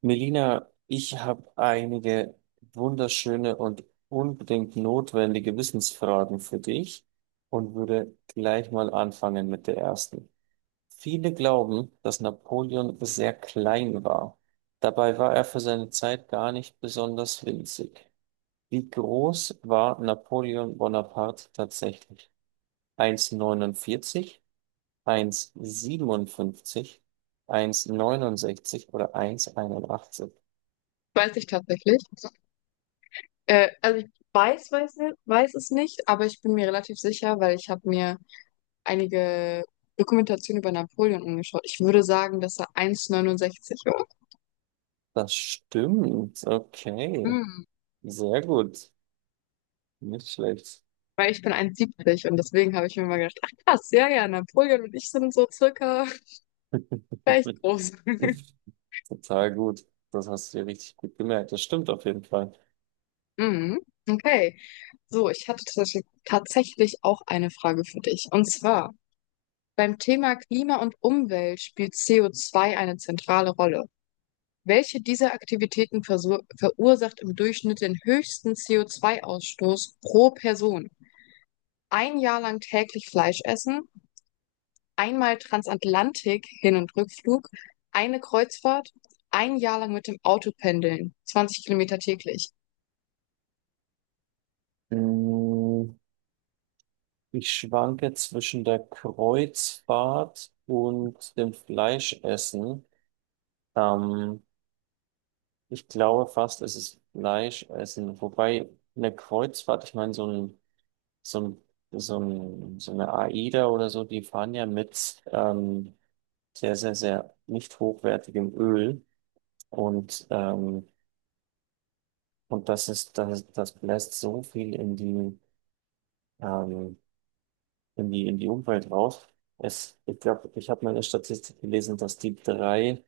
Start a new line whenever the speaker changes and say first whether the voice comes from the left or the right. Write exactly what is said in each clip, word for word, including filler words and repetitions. right: Melina, ich habe einige wunderschöne und unbedingt notwendige Wissensfragen für dich und würde gleich mal anfangen mit der ersten. Viele glauben, dass Napoleon sehr klein war. Dabei war er für seine Zeit gar nicht besonders winzig. Wie groß war Napoleon Bonaparte tatsächlich? eins Komma neunundvierzig, eins Komma siebenundfünfzig, neunundsechzig oder eins Komma einundachtzig?
left: Weiß ich tatsächlich. Äh, also ich weiß, weiß, ni- weiß es nicht, aber ich bin mir relativ sicher, weil ich habe mir einige Dokumentationen über Napoleon angeschaut. Ich würde sagen, dass er eins Komma neunundsechzig war.
right: Das stimmt. Okay.
left: Hm.
right: Sehr gut. Nicht schlecht.
left: Weil ich bin eins Komma siebzig und deswegen habe ich mir mal gedacht, ach krass, ja, ja, Napoleon und ich sind so circa gleich groß.
right: Total gut. Das hast du dir richtig gut gemerkt. Das stimmt auf jeden Fall.
left: Mhm. Okay, so, ich hatte tatsächlich tatsächlich auch eine Frage für dich. Und zwar, beim Thema Klima und Umwelt spielt co zwei eine zentrale Rolle. Welche dieser Aktivitäten versu- verursacht im Durchschnitt den höchsten C O zwei Ausstoß pro Person? Ein Jahr lang täglich Fleisch essen, einmal Transatlantik Hin- und Rückflug, eine Kreuzfahrt, ein Jahr lang mit dem Auto pendeln, zwanzig Kilometer täglich.
right: Mm, Ich schwanke zwischen der Kreuzfahrt und dem Fleischessen. Ähm, Ich glaube fast, es ist Fleischessen. Wobei eine Kreuzfahrt, ich meine, so ein, so ein, so ein, so eine AIDA oder so, die fahren ja mit ähm, sehr, sehr, sehr nicht hochwertigem Öl. Und, ähm, und das ist, das, das bläst so viel in die, ähm, in die, in die Umwelt raus. Es, ich glaube, ich habe mal eine Statistik gelesen, dass die drei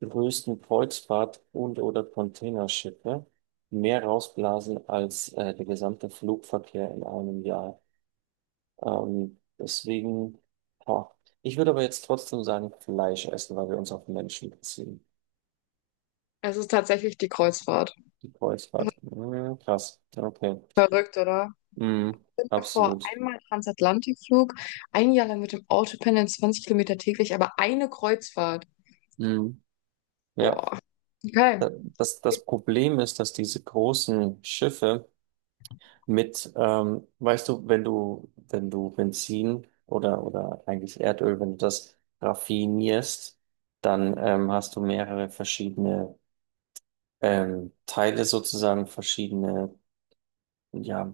right: größten Kreuzfahrt- und oder Containerschiffe mehr rausblasen als äh, der gesamte Flugverkehr in einem Jahr. Ähm, deswegen, boah. Ich würde aber jetzt trotzdem sagen, Fleisch essen, weil wir uns auf Menschen beziehen.
left: Es ist tatsächlich die Kreuzfahrt.
right: Die Kreuzfahrt. Ja, krass. Ja, okay.
left: Verrückt, oder?
right: Mhm,
left: Davor
right: absolut.
left: einmal Transatlantikflug, ein Jahr lang mit dem Auto pendeln, zwanzig Kilometer täglich, aber eine Kreuzfahrt.
right: Mhm. Ja,
left: Boah. Okay.
right: Da- das, das Problem ist, dass diese großen Schiffe mit, ähm, weißt du, wenn du, wenn du Benzin oder, oder eigentlich Erdöl, wenn du das raffinierst, dann ähm, hast du mehrere verschiedene ähm, Teile sozusagen, verschiedene ja,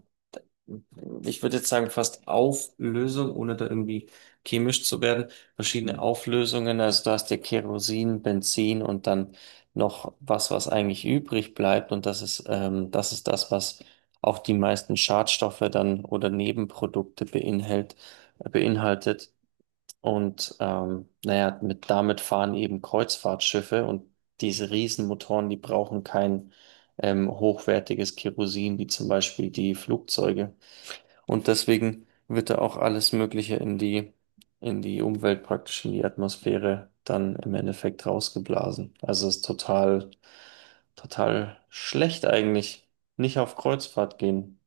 right: ich würde jetzt sagen, fast Auflösung, ohne da irgendwie chemisch zu werden. Verschiedene Auflösungen, also da hast du Kerosin, Benzin und dann noch was, was eigentlich übrig bleibt. Und das ist, ähm, das ist das, was auch die meisten Schadstoffe dann oder Nebenprodukte beinhalt, beinhaltet. Und ähm, naja, mit, damit fahren eben Kreuzfahrtschiffe, und diese Riesenmotoren, die brauchen kein ähm, hochwertiges Kerosin, wie zum Beispiel die Flugzeuge. Und deswegen wird da auch alles Mögliche in die, in die Umwelt, praktisch in die Atmosphäre, dann im Endeffekt rausgeblasen. Also es ist total, total schlecht eigentlich. Nicht auf Kreuzfahrt gehen.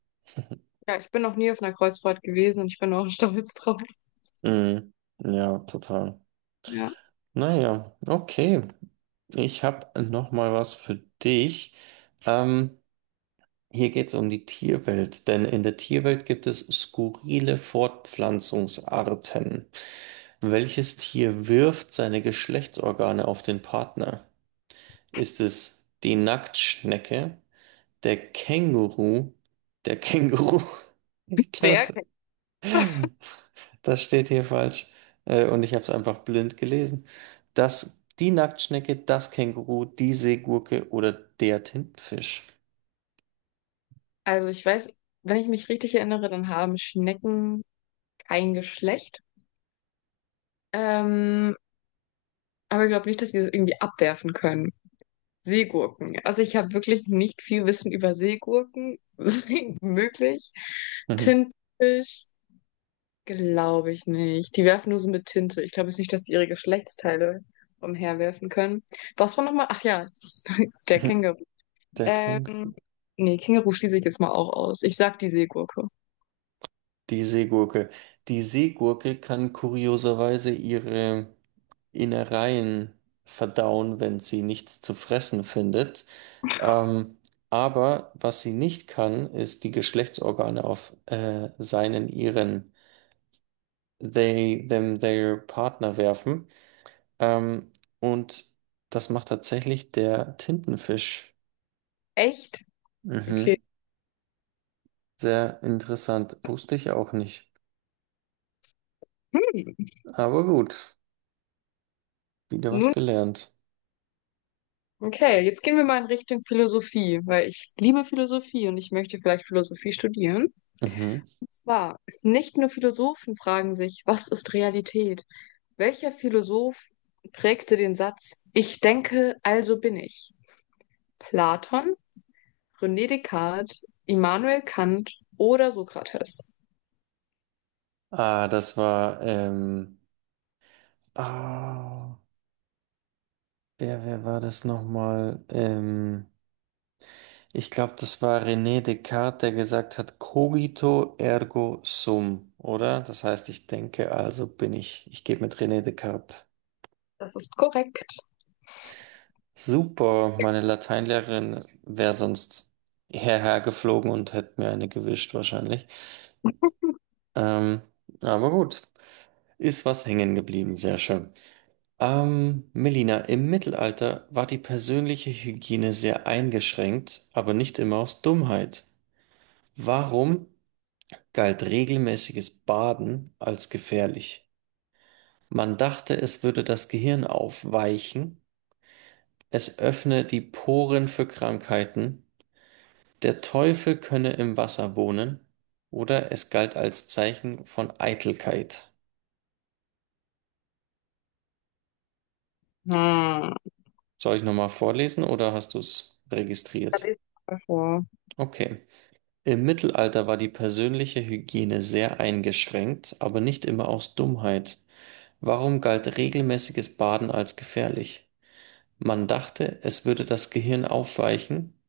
left: Ja, ich bin noch nie auf einer Kreuzfahrt gewesen und ich bin auch stolz drauf.
right: Mhm. Ja, total.
left: Ja,
right: Naja, okay. Ich habe noch mal was für dich. Ähm, hier geht es um die Tierwelt, denn in der Tierwelt gibt es skurrile Fortpflanzungsarten. Welches Tier wirft seine Geschlechtsorgane auf den Partner? Ist es die Nacktschnecke, der Känguru, der Känguru? Ich
left: sehr.
right: glaube, das steht hier falsch. Äh, und ich habe es einfach blind gelesen. Das, die Nacktschnecke, das Känguru, die Seegurke oder der Tintenfisch.
left: Also ich weiß, wenn ich mich richtig erinnere, dann haben Schnecken kein Geschlecht. Ähm, aber ich glaube nicht, dass wir das irgendwie abwerfen können. Seegurken. Also ich habe wirklich nicht viel Wissen über Seegurken. Deswegen möglich.
right: Mhm.
left: Tintenfisch, glaube ich nicht. Die werfen nur so mit Tinte. Ich glaube jetzt nicht, dass die ihre Geschlechtsteile umherwerfen können. Was war nochmal? Ach ja, der Känguru.
right: Der
left: Ähm,
right: Känguru.
left: Nee, Känguru schließe ich jetzt mal auch aus. Ich sag die Seegurke.
right: Die Seegurke. Die Seegurke kann kurioserweise ihre Innereien verdauen, wenn sie nichts zu fressen findet. Ähm, aber was sie nicht kann, ist die Geschlechtsorgane auf äh, seinen, ihren, they, them, their Partner werfen. Ähm, und das macht tatsächlich der Tintenfisch.
left: Echt? Okay.
right: Mhm. Sehr interessant. Wusste ich auch nicht.
left: Hm.
right: Aber gut, wieder was
left: Nun,
right: gelernt.
left: okay, jetzt gehen wir mal in Richtung Philosophie, weil ich liebe Philosophie und ich möchte vielleicht Philosophie studieren.
right: Mhm.
left: Und zwar, nicht nur Philosophen fragen sich, was ist Realität? Welcher Philosoph prägte den Satz, ich denke, also bin ich? Platon, René Descartes, Immanuel Kant oder Sokrates?
right: Ah, das war, ähm, ah, wer, wer war das nochmal? Ähm, ich glaube, das war René Descartes, der gesagt hat, cogito ergo sum, oder? Das heißt, ich denke, also bin ich. Ich gehe mit René Descartes.
left: Das ist korrekt.
right: Super, meine Lateinlehrerin wäre sonst hierher geflogen und hätte mir eine gewischt wahrscheinlich. Ähm, aber gut, ist was hängen geblieben, sehr schön. Ähm, Melina, im Mittelalter war die persönliche Hygiene sehr eingeschränkt, aber nicht immer aus Dummheit. Warum galt regelmäßiges Baden als gefährlich? Man dachte, es würde das Gehirn aufweichen, es öffne die Poren für Krankheiten, der Teufel könne im Wasser wohnen, oder es galt als Zeichen von Eitelkeit.
left: Hm.
right: Soll ich nochmal vorlesen oder hast du es
left: Da
right: registriert?
left: lese ich mal vor.
right: Okay. Im Mittelalter war die persönliche Hygiene sehr eingeschränkt, aber nicht immer aus Dummheit. Warum galt regelmäßiges Baden als gefährlich? Man dachte, es würde das Gehirn aufweichen,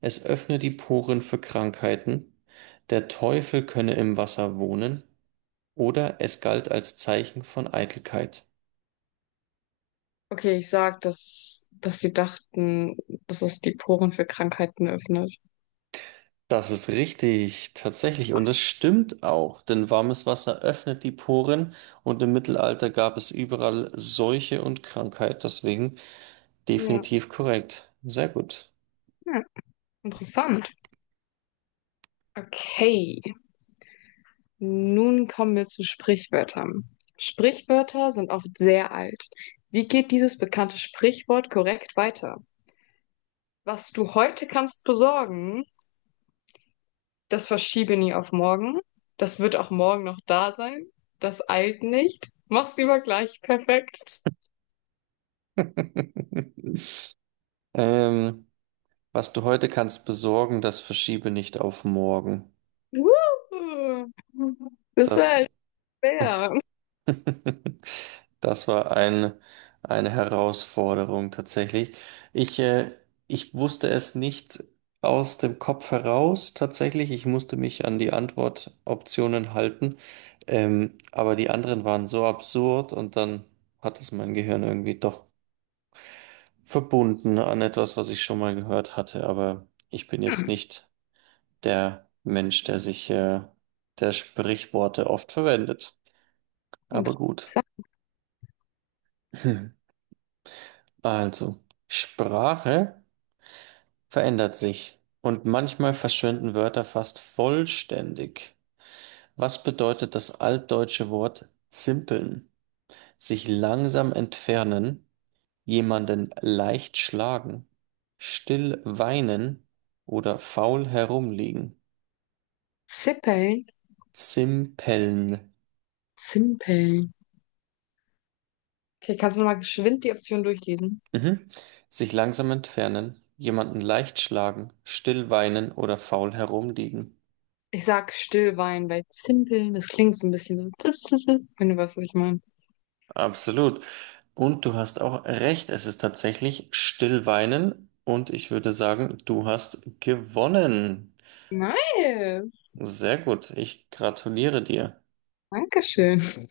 right: es öffne die Poren für Krankheiten, der Teufel könne im Wasser wohnen, oder es galt als Zeichen von Eitelkeit.
left: Okay, ich sag, dass, dass sie dachten, dass es die Poren für Krankheiten öffnet.
right: Das ist richtig, tatsächlich. Und das stimmt auch, denn warmes Wasser öffnet die Poren und im Mittelalter gab es überall Seuche und Krankheit. Deswegen
left: Ja.
right: definitiv korrekt. Sehr gut.
left: Ja. Interessant. Okay, nun kommen wir zu Sprichwörtern. Sprichwörter sind oft sehr alt. Wie geht dieses bekannte Sprichwort korrekt weiter? Was du heute kannst besorgen, das verschiebe nie auf morgen. Das wird auch morgen noch da sein. Das eilt nicht. Mach's lieber gleich perfekt.
right: Ähm, was du heute kannst besorgen, das verschiebe nicht auf morgen.
left: Wuhu. Das war
right: Das
left: echt schwer.
right: Das war ein, eine Herausforderung tatsächlich. Ich, äh, ich wusste es nicht aus dem Kopf heraus tatsächlich. Ich musste mich an die Antwortoptionen halten. Ähm, aber die anderen waren so absurd und dann hat es mein Gehirn irgendwie doch verbunden an etwas, was ich schon mal gehört hatte. Aber ich bin jetzt nicht der Mensch, der sich, äh, der Sprichworte oft verwendet.
left: Ich
right: Aber gut.
left: sag
right: Also, Sprache verändert sich und manchmal verschwinden Wörter fast vollständig. Was bedeutet das altdeutsche Wort zimpeln? Sich langsam entfernen, jemanden leicht schlagen, still weinen oder faul herumliegen.
left: Zippeln.
right: Zimpeln.
left: Zimpeln. Okay, kannst du nochmal geschwind die Option durchlesen?
right: Mhm. Sich langsam entfernen, jemanden leicht schlagen, still weinen oder faul herumliegen.
left: Ich sag Stillwein, weil Zimpeln, das klingt so ein bisschen so, wenn du weißt, was ich meine.
right: Absolut. Und du hast auch recht, es ist tatsächlich Stillweinen und ich würde sagen, du hast gewonnen.
left: Nice.
right: Sehr gut, ich gratuliere dir.
left: Dankeschön.